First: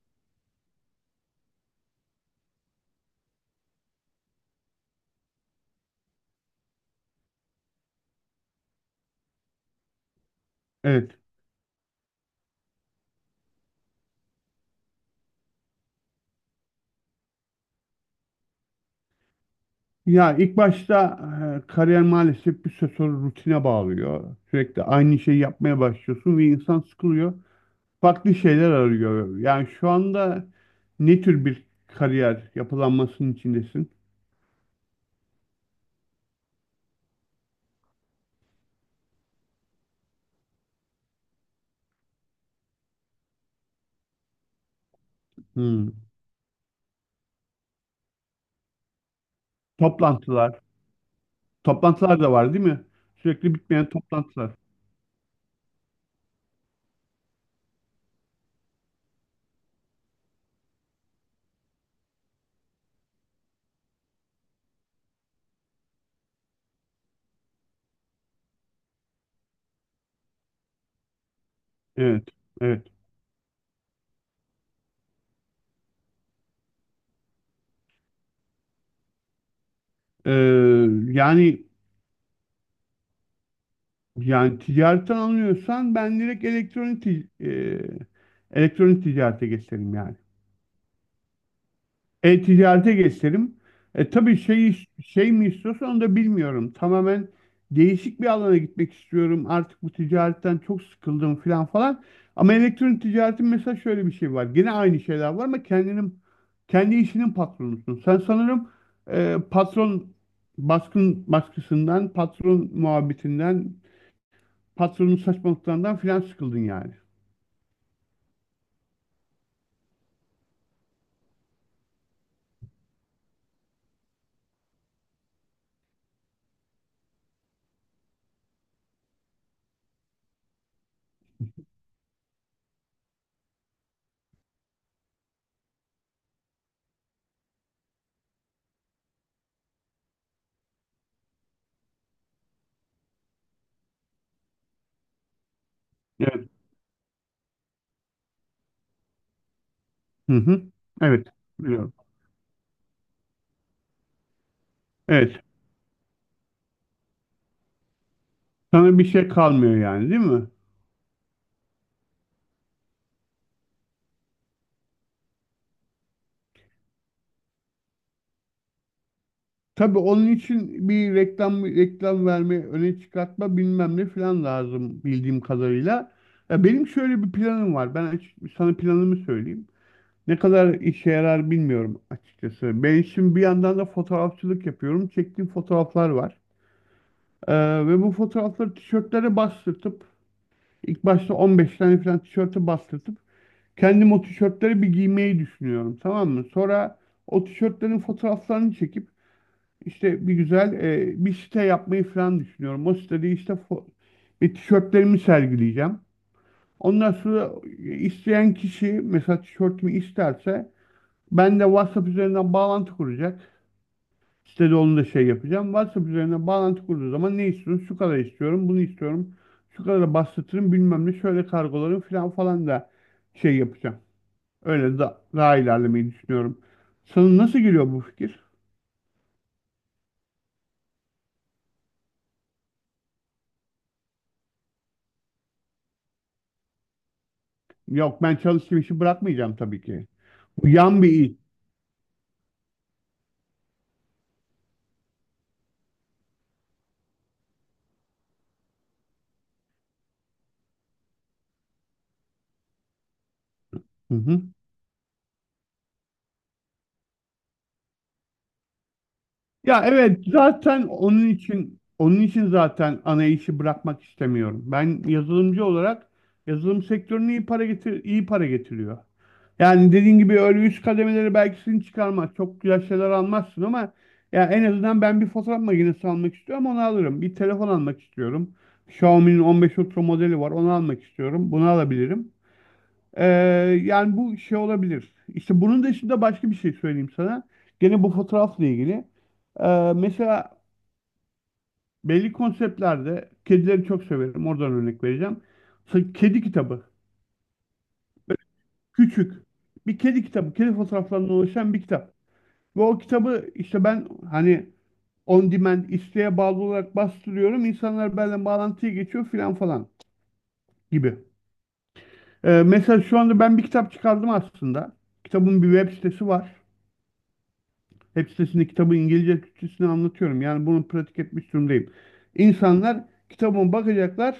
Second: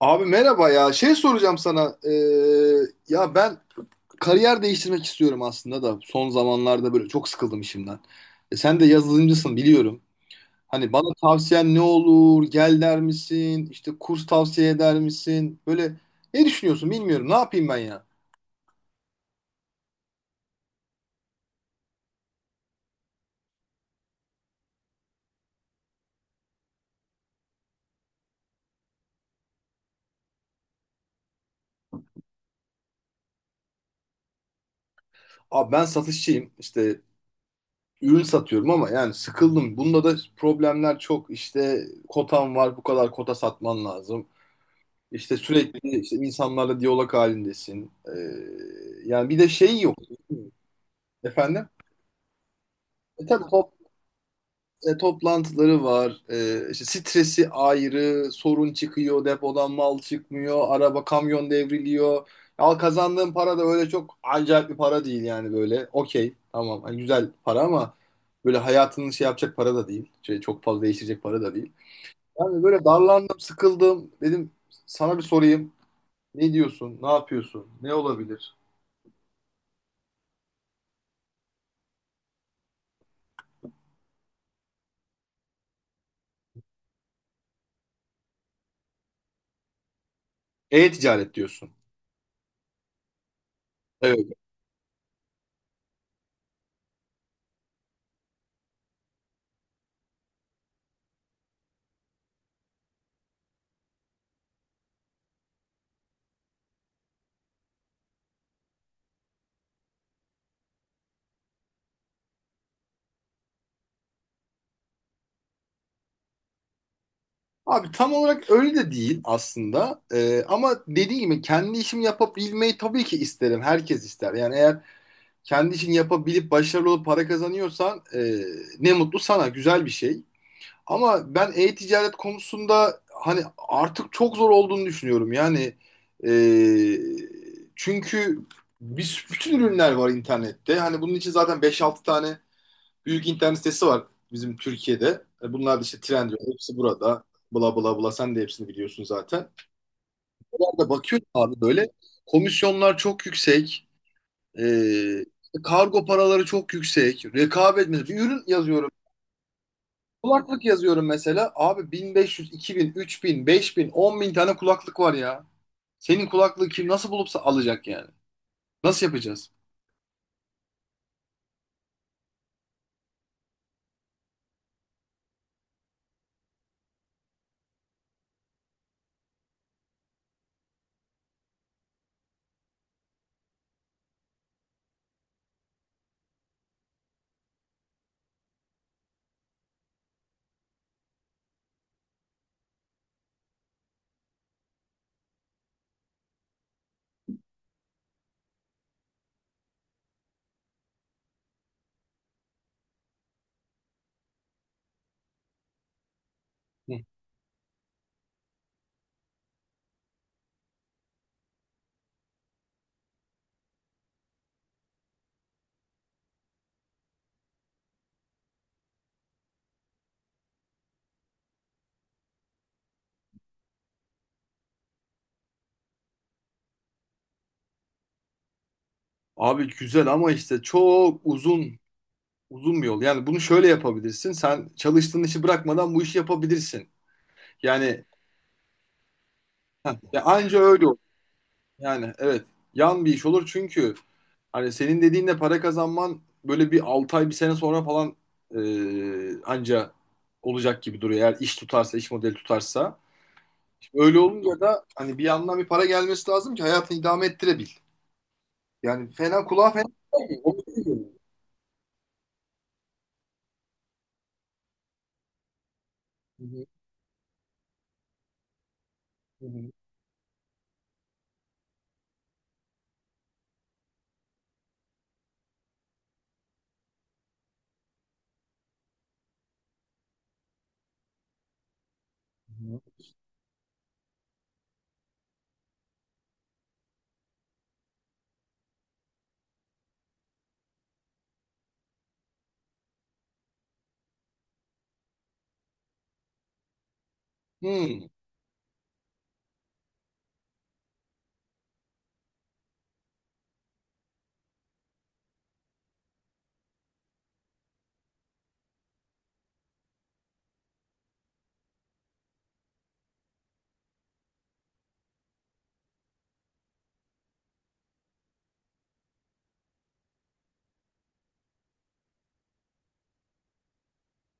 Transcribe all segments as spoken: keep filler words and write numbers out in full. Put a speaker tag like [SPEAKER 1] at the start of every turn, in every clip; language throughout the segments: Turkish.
[SPEAKER 1] Abi merhaba ya. Şey soracağım sana. Ee, ya ben kariyer değiştirmek istiyorum aslında da son zamanlarda böyle çok sıkıldım işimden. E, sen de yazılımcısın biliyorum. Hani bana
[SPEAKER 2] Evet.
[SPEAKER 1] tavsiyen ne olur? Gel der misin? İşte kurs tavsiye eder misin? Böyle ne düşünüyorsun bilmiyorum. Ne yapayım ben ya?
[SPEAKER 2] Ya ilk başta e, kariyer maalesef bir süre sonra rutine bağlıyor. Sürekli aynı şeyi yapmaya başlıyorsun ve insan sıkılıyor. Farklı şeyler arıyor. Yani şu anda ne tür bir kariyer yapılanmasının içindesin?
[SPEAKER 1] Abi ben satışçıyım. İşte ürün satıyorum ama yani sıkıldım. Bunda da problemler çok. İşte kotam var, bu kadar kota satman lazım. İşte
[SPEAKER 2] Hmm.
[SPEAKER 1] sürekli işte insanlarla diyalog halindesin. Ee, yani bir de şey yok
[SPEAKER 2] Toplantılar.
[SPEAKER 1] efendim.
[SPEAKER 2] Toplantılar da var değil mi?
[SPEAKER 1] E tabii
[SPEAKER 2] Sürekli
[SPEAKER 1] top-
[SPEAKER 2] bitmeyen toplantılar.
[SPEAKER 1] e, toplantıları var. Ee, işte stresi ayrı, sorun çıkıyor, depodan mal çıkmıyor, araba kamyon devriliyor. Al, kazandığın para da öyle çok acayip bir para değil yani böyle. Okey, tamam. Hani güzel para ama böyle hayatını şey yapacak para da değil. Şey, çok fazla değiştirecek para da değil.
[SPEAKER 2] Evet.
[SPEAKER 1] Yani böyle
[SPEAKER 2] Evet.
[SPEAKER 1] darlandım, sıkıldım. Dedim sana bir sorayım. Ne diyorsun? Ne yapıyorsun? Ne olabilir?
[SPEAKER 2] Ee, yani yani ticaretten anlıyorsan ben direkt elektronik ti- e, elektronik ticarete geçerim yani.
[SPEAKER 1] E-ticaret diyorsun.
[SPEAKER 2] E-ticarete geçelim. E,
[SPEAKER 1] Evet.
[SPEAKER 2] tabii şey, şey mi istiyorsun onu da bilmiyorum. Tamamen değişik bir alana gitmek istiyorum. Artık bu ticaretten çok sıkıldım falan falan. Ama elektronik ticaretin mesela şöyle bir şey var. Gene aynı şeyler var ama kendinin kendi işinin patronusun. Sen sanırım e, patron baskın baskısından, patron muhabbetinden, patronun saçmalıklarından filan sıkıldın yani.
[SPEAKER 1] Abi tam olarak öyle de değil aslında. Ee, ama dediğim gibi kendi işimi yapabilmeyi tabii ki isterim. Herkes ister. Yani eğer kendi işini yapabilip başarılı olup para kazanıyorsan e, ne mutlu sana. Güzel bir şey. Ama ben e-ticaret konusunda hani artık çok zor olduğunu düşünüyorum. Yani e, çünkü biz bütün ürünler var internette. Hani bunun için zaten beş altı tane büyük internet sitesi var bizim Türkiye'de. E, Bunlar da işte Trendyol,
[SPEAKER 2] Evet.
[SPEAKER 1] hepsi burada. Bla bla bla, sen de hepsini biliyorsun zaten.
[SPEAKER 2] Hı hı.
[SPEAKER 1] Oralarda
[SPEAKER 2] Evet.
[SPEAKER 1] bakıyorsun abi, böyle
[SPEAKER 2] Biliyorum.
[SPEAKER 1] komisyonlar çok yüksek. E,
[SPEAKER 2] Evet.
[SPEAKER 1] işte kargo paraları çok yüksek. Rekabet, mesela bir ürün yazıyorum.
[SPEAKER 2] Sana bir şey kalmıyor yani değil mi?
[SPEAKER 1] Kulaklık yazıyorum mesela. Abi bin beş yüz, iki bin, üç bin, beş bin, on bin tane kulaklık var ya. Senin kulaklığı kim nasıl bulupsa alacak yani. Nasıl yapacağız?
[SPEAKER 2] Tabii onun için bir reklam reklam verme, öne çıkartma bilmem ne falan lazım bildiğim kadarıyla. Ya benim şöyle bir planım var. Ben açık, sana planımı söyleyeyim. Ne kadar işe yarar bilmiyorum açıkçası. Ben şimdi bir yandan da fotoğrafçılık yapıyorum. Çektiğim fotoğraflar var. Ee, ve bu fotoğrafları tişörtlere bastırtıp ilk başta on beş tane falan tişörte bastırtıp kendim o tişörtleri bir giymeyi düşünüyorum. Tamam mı? Sonra o tişörtlerin fotoğraflarını çekip işte bir güzel e, bir site yapmayı falan düşünüyorum. O sitede işte fo- ve tişörtlerimi sergileyeceğim.
[SPEAKER 1] Hı.
[SPEAKER 2] Ondan sonra isteyen kişi mesela tişörtümü isterse ben de WhatsApp üzerinden bağlantı kuracak. Sitede onu da şey yapacağım. WhatsApp üzerinden bağlantı kurduğu zaman ne istiyorsun? Şu kadar istiyorum, bunu istiyorum. Şu kadar bastırırım bilmem ne şöyle kargolarım falan falan da şey yapacağım. Öyle da, daha ilerlemeyi düşünüyorum. Sana nasıl geliyor bu fikir?
[SPEAKER 1] Abi güzel ama işte çok uzun Uzun bir yol. Yani bunu şöyle yapabilirsin. Sen çalıştığın işi bırakmadan bu işi yapabilirsin. Yani
[SPEAKER 2] Yok ben çalıştığım işi bırakmayacağım tabii ki.
[SPEAKER 1] ya anca öyle olur.
[SPEAKER 2] Uyan bir il.
[SPEAKER 1] Yani evet. Yan bir iş olur çünkü hani senin dediğinle para kazanman böyle bir altı ay bir sene sonra falan e, anca olacak gibi duruyor. Eğer iş tutarsa, iş modeli tutarsa. Şimdi
[SPEAKER 2] Hı
[SPEAKER 1] öyle
[SPEAKER 2] hı.
[SPEAKER 1] olunca da hani bir yandan bir para gelmesi lazım ki hayatını idame ettirebil. Yani fena kulağa
[SPEAKER 2] Ya
[SPEAKER 1] fena
[SPEAKER 2] evet
[SPEAKER 1] gelmiyor. Onu
[SPEAKER 2] zaten
[SPEAKER 1] söylüyorum.
[SPEAKER 2] onun için onun için zaten ana işi bırakmak istemiyorum. Ben yazılımcı olarak
[SPEAKER 1] Hı hı,
[SPEAKER 2] yazılım sektörüne iyi para getir iyi para getiriyor.
[SPEAKER 1] hı hı,
[SPEAKER 2] Yani dediğin gibi öyle üst kademeleri belki seni çıkarmaz. Çok güzel şeyler almazsın ama ya en azından ben bir fotoğraf makinesi almak istiyorum onu alırım. Bir telefon almak istiyorum. Xiaomi'nin on beş Ultra modeli var onu almak istiyorum. Bunu alabilirim.
[SPEAKER 1] hı hı.
[SPEAKER 2] Ee, yani bu şey olabilir. İşte bunun dışında başka bir şey söyleyeyim sana. Gene bu fotoğrafla ilgili. Ee, mesela belli konseptlerde kedileri çok severim. Oradan örnek vereceğim. Sa- Kedi kitabı.
[SPEAKER 1] Hmm.
[SPEAKER 2] Küçük. Bir kedi kitabı. Kedi fotoğraflarından oluşan bir kitap. Ve o kitabı işte ben hani on demand isteğe bağlı olarak bastırıyorum. İnsanlar benimle bağlantıya geçiyor filan falan gibi. Ee, mesela şu anda ben bir kitap çıkardım aslında. Kitabın bir web sitesi var. Web sitesinde kitabı İngilizce Türkçesine anlatıyorum. Yani bunu pratik etmiş durumdayım. İnsanlar kitabıma bakacaklar.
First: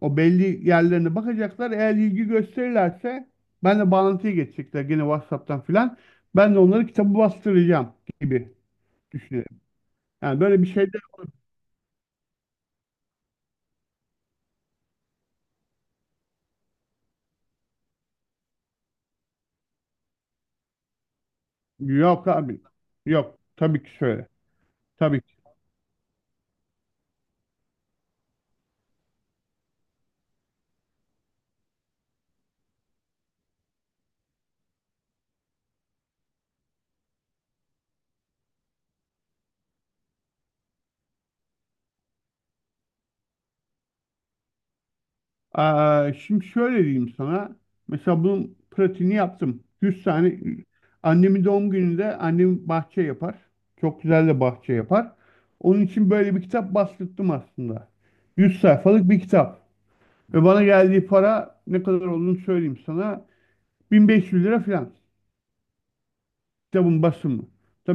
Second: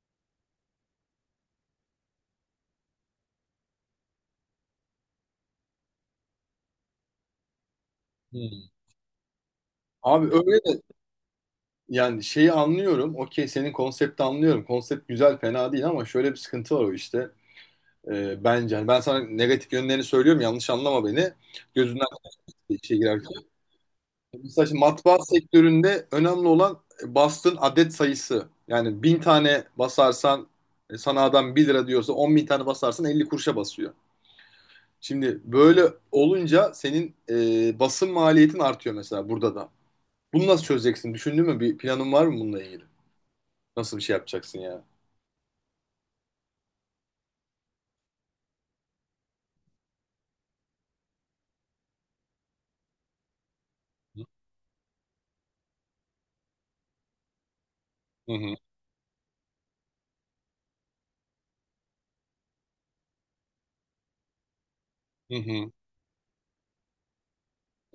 [SPEAKER 2] O belli yerlerine bakacaklar. Eğer ilgi gösterirlerse ben de bağlantıya geçecekler gene WhatsApp'tan filan. Ben de onları kitabı bastıracağım gibi
[SPEAKER 1] Hmm.
[SPEAKER 2] düşünüyorum.
[SPEAKER 1] Abi
[SPEAKER 2] Yani böyle bir
[SPEAKER 1] öyle.
[SPEAKER 2] şey de
[SPEAKER 1] Yani şeyi anlıyorum. Okey, senin konsepti anlıyorum. Konsept güzel, fena değil ama şöyle bir sıkıntı var o işte. Ee, bence. Hani ben sana negatif yönlerini söylüyorum. Yanlış anlama beni. Gözünden
[SPEAKER 2] yok abi.
[SPEAKER 1] işe
[SPEAKER 2] Yok.
[SPEAKER 1] girerken.
[SPEAKER 2] Tabii ki şöyle.
[SPEAKER 1] Mesela şimdi matbaa
[SPEAKER 2] Tabii.
[SPEAKER 1] sektöründe önemli olan bastığın adet sayısı. Yani bin tane basarsan e, sana adam bir lira diyorsa, on bin tane basarsan elli kuruşa basıyor. Şimdi böyle olunca senin e, basın maliyetin artıyor mesela burada da. Bunu nasıl çözeceksin? Düşündün mü? Bir planın var mı bununla ilgili? Nasıl bir şey yapacaksın ya?
[SPEAKER 2] Aa, şimdi şöyle diyeyim sana. Mesela bunun pratiğini yaptım. yüz tane annemin doğum gününde annem bahçe yapar. Çok güzel de bahçe yapar. Onun için böyle bir kitap bastırdım aslında.
[SPEAKER 1] Hı hı.
[SPEAKER 2] yüz sayfalık bir kitap. Ve bana geldiği para ne kadar olduğunu söyleyeyim sana. bin beş yüz lira falan.
[SPEAKER 1] Hı hı.
[SPEAKER 2] Kitabın basımı.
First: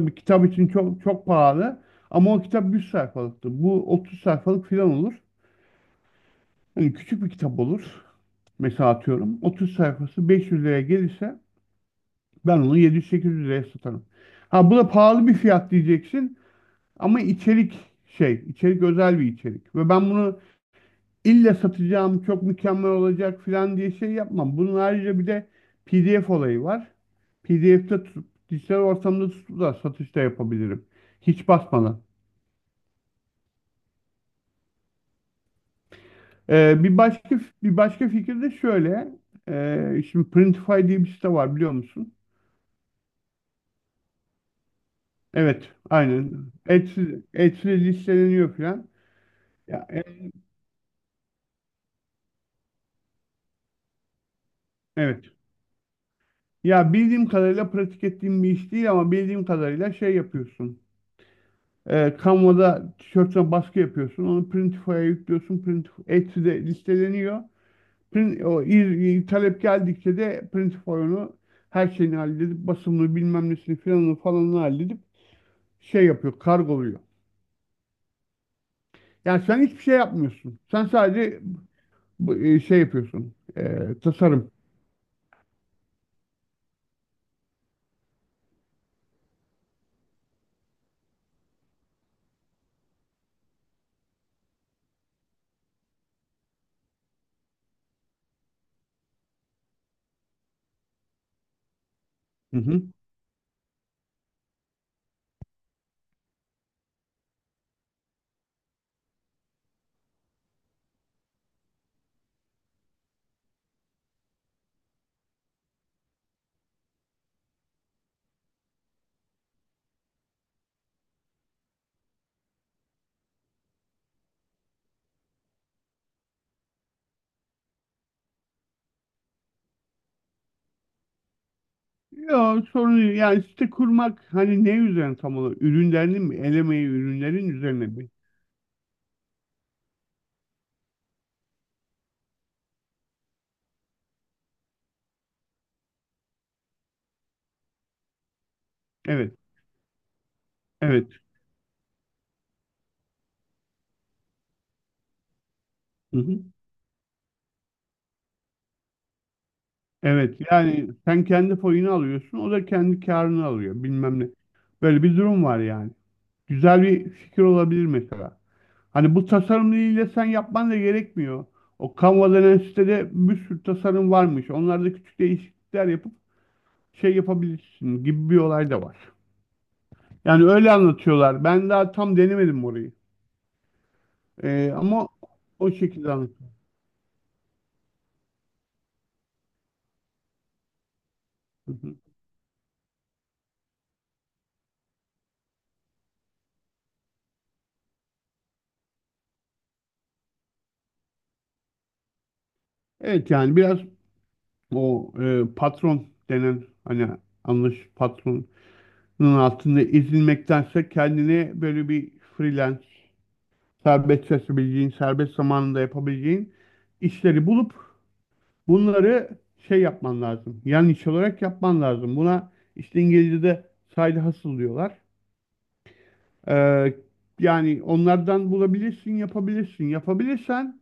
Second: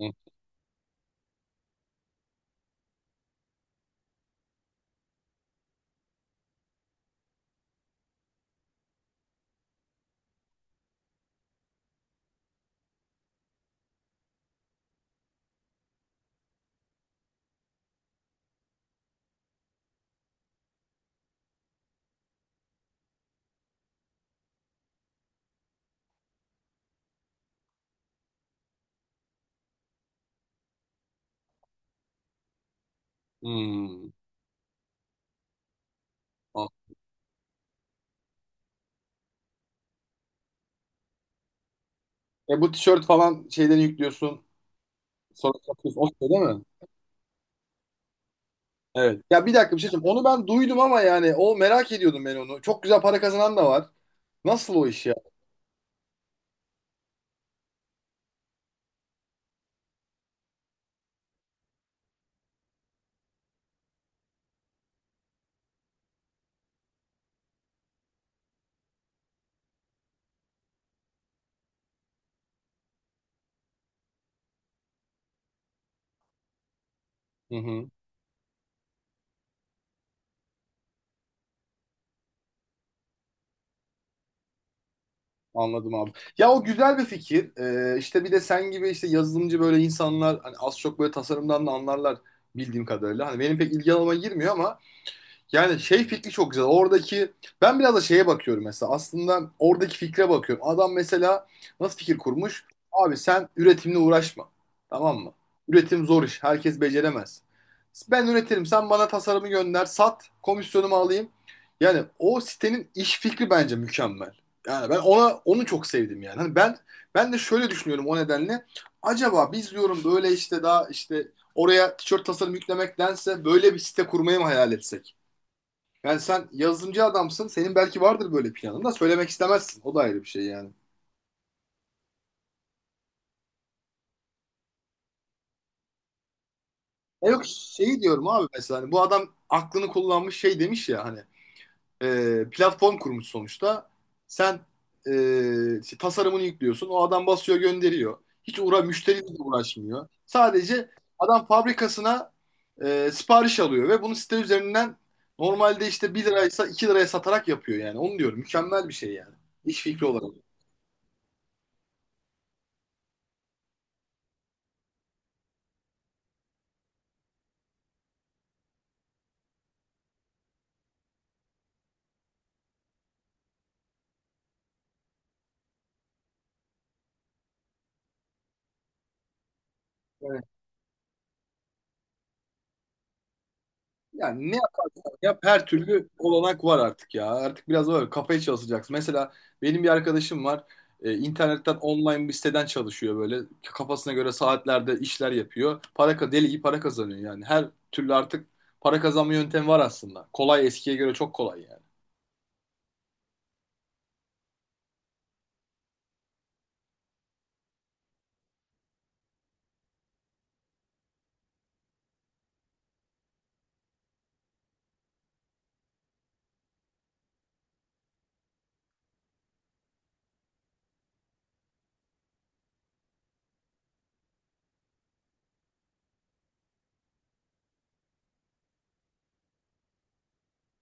[SPEAKER 1] Hı.
[SPEAKER 2] kitap için çok çok pahalı. Ama o kitap yüz sayfalıktı. Bu otuz sayfalık falan olur. Hani küçük bir kitap olur. Mesela atıyorum otuz sayfası beş yüz liraya gelirse ben onu yedi yüz sekiz yüz liraya satarım. Ha bu da pahalı bir fiyat diyeceksin ama içerik şey, içerik özel bir içerik. Ve ben bunu illa satacağım, çok mükemmel olacak falan diye şey yapmam. Bunun ayrıca bir de P D F olayı var. P D F'de tutup, dijital ortamda tutup da satışta yapabilirim. Hiç basmadan.
[SPEAKER 1] Hmm. O-
[SPEAKER 2] Ee, bir başka bir başka fikir de şöyle. Ee, şimdi Printify diye bir site var biliyor musun?
[SPEAKER 1] E bu tişört falan şeyleri yüklüyorsun. Sonra
[SPEAKER 2] Evet,
[SPEAKER 1] satıyorsun. O şey değil
[SPEAKER 2] aynen.
[SPEAKER 1] mi?
[SPEAKER 2] Etsiz, etsiz listeleniyor falan.
[SPEAKER 1] Evet. Ya, bir dakika bir
[SPEAKER 2] Ya,
[SPEAKER 1] şey söyleyeyim. Onu
[SPEAKER 2] e-
[SPEAKER 1] ben duydum ama yani o merak ediyordum ben onu. Çok güzel para kazanan da var. Nasıl o iş ya?
[SPEAKER 2] evet. Ya bildiğim kadarıyla pratik ettiğim bir iş değil ama bildiğim kadarıyla şey yapıyorsun. E, Canva'da tişörtüne baskı yapıyorsun. Onu Printify'a yüklüyorsun. Printif Etsy'de listeleniyor. Print, o, il- talep geldikçe de Printify onu her şeyini halledip basımını bilmem nesini filanını falanını halledip şey yapıyor. Kargoluyor.
[SPEAKER 1] Hı hı.
[SPEAKER 2] Yani sen hiçbir şey yapmıyorsun. Sen sadece bu- e, şey yapıyorsun. E, tasarım.
[SPEAKER 1] Anladım abi. Ya o güzel bir fikir. Ee, işte bir de sen gibi işte yazılımcı böyle insanlar hani az çok böyle tasarımdan da anlarlar bildiğim kadarıyla. Hani benim pek ilgi alanıma girmiyor ama. Yani şey fikri çok güzel. Oradaki ben biraz da şeye bakıyorum mesela. Aslında oradaki fikre bakıyorum. Adam mesela nasıl fikir kurmuş? Abi sen üretimle uğraşma. Tamam mı? Üretim zor iş. Herkes beceremez. Ben üretirim. Sen bana tasarımı gönder. Sat. Komisyonumu alayım. Yani o sitenin iş fikri bence mükemmel. Yani ben ona onu çok sevdim yani. Hani ben ben de şöyle düşünüyorum o nedenle. Acaba biz diyorum böyle işte daha işte oraya tişört tasarım yüklemektense böyle bir site kurmayı mı hayal etsek? Yani sen yazılımcı adamsın. Senin belki vardır böyle planın da söylemek istemezsin. O da ayrı bir şey yani.
[SPEAKER 2] Yok sorun değil. Yani site kurmak hani ne üzerine tam olarak? Ürünlerin mi? Elemeyi
[SPEAKER 1] Ya yok,
[SPEAKER 2] ürünlerin üzerine
[SPEAKER 1] şeyi
[SPEAKER 2] mi?
[SPEAKER 1] diyorum abi, mesela hani bu adam aklını kullanmış, şey demiş ya hani e, platform kurmuş sonuçta. Sen e, işte tasarımını yüklüyorsun. O adam basıyor, gönderiyor. Hiç uğra müşteriyle
[SPEAKER 2] Evet.
[SPEAKER 1] de uğraşmıyor. Sadece
[SPEAKER 2] Evet.
[SPEAKER 1] adam fabrikasına e, sipariş alıyor ve bunu site üzerinden normalde işte
[SPEAKER 2] Hı
[SPEAKER 1] bir
[SPEAKER 2] hı.
[SPEAKER 1] liraysa iki liraya satarak yapıyor yani. Onu diyorum. Mükemmel bir şey yani. İş fikri olarak.
[SPEAKER 2] Evet. Yani sen kendi payını alıyorsun. O da kendi karını alıyor. Bilmem ne. Böyle bir durum var yani. Güzel bir fikir olabilir mesela. Hani bu tasarımıyla sen yapman da gerekmiyor. O Canva denen sitede bir sürü tasarım varmış. Onlarda küçük değişiklikler yapıp şey yapabilirsin gibi bir olay da var.
[SPEAKER 1] Yani,
[SPEAKER 2] Yani öyle anlatıyorlar. Ben daha tam denemedim orayı.
[SPEAKER 1] yani ne
[SPEAKER 2] Ee, ama
[SPEAKER 1] Ya her
[SPEAKER 2] o
[SPEAKER 1] türlü
[SPEAKER 2] şekilde anlatıyor.
[SPEAKER 1] olanak var artık ya. Artık biraz da böyle kafaya çalışacaksın. Mesela benim bir arkadaşım var. E,
[SPEAKER 2] Hı
[SPEAKER 1] internetten
[SPEAKER 2] hı.
[SPEAKER 1] online bir siteden çalışıyor böyle. Kafasına göre saatlerde işler yapıyor. Para ka- deli gibi para kazanıyor yani. Her türlü artık para kazanma yöntemi var aslında. Kolay, eskiye göre çok kolay yani.
[SPEAKER 2] Evet yani biraz o e, patron denen hani anlaş patronun altında ezilmektense kendine böyle bir freelance serbest çalışabileceğin, serbest zamanında yapabileceğin işleri bulup bunları şey yapman lazım. Yan iş olarak yapman lazım. Buna işte İngilizce'de side hustle diyorlar. Ee, yani onlardan bulabilirsin, yapabilirsin. Yapabilirsen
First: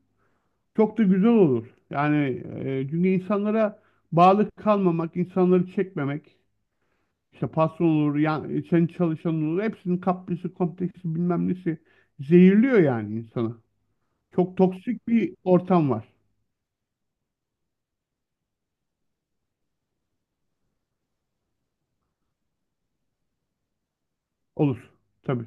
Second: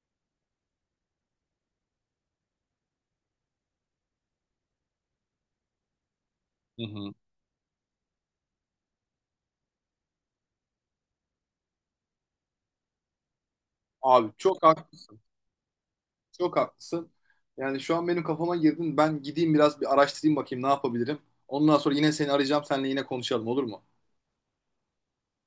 [SPEAKER 2] çok da güzel olur. Yani e, çünkü insanlara bağlı kalmamak, insanları çekmemek,
[SPEAKER 1] Hı hı.
[SPEAKER 2] işte patron olur, yani sen çalışan olur, hepsinin kaprisi, kompleksi bilmem nesi zehirliyor yani insanı.
[SPEAKER 1] Abi
[SPEAKER 2] Çok
[SPEAKER 1] çok
[SPEAKER 2] toksik
[SPEAKER 1] haklısın.
[SPEAKER 2] bir ortam var.
[SPEAKER 1] Çok haklısın. Yani şu an benim kafama girdin. Ben gideyim biraz bir araştırayım, bakayım ne yapabilirim. Ondan sonra yine seni arayacağım. Seninle yine konuşalım, olur mu?
[SPEAKER 2] Olur. Tabii.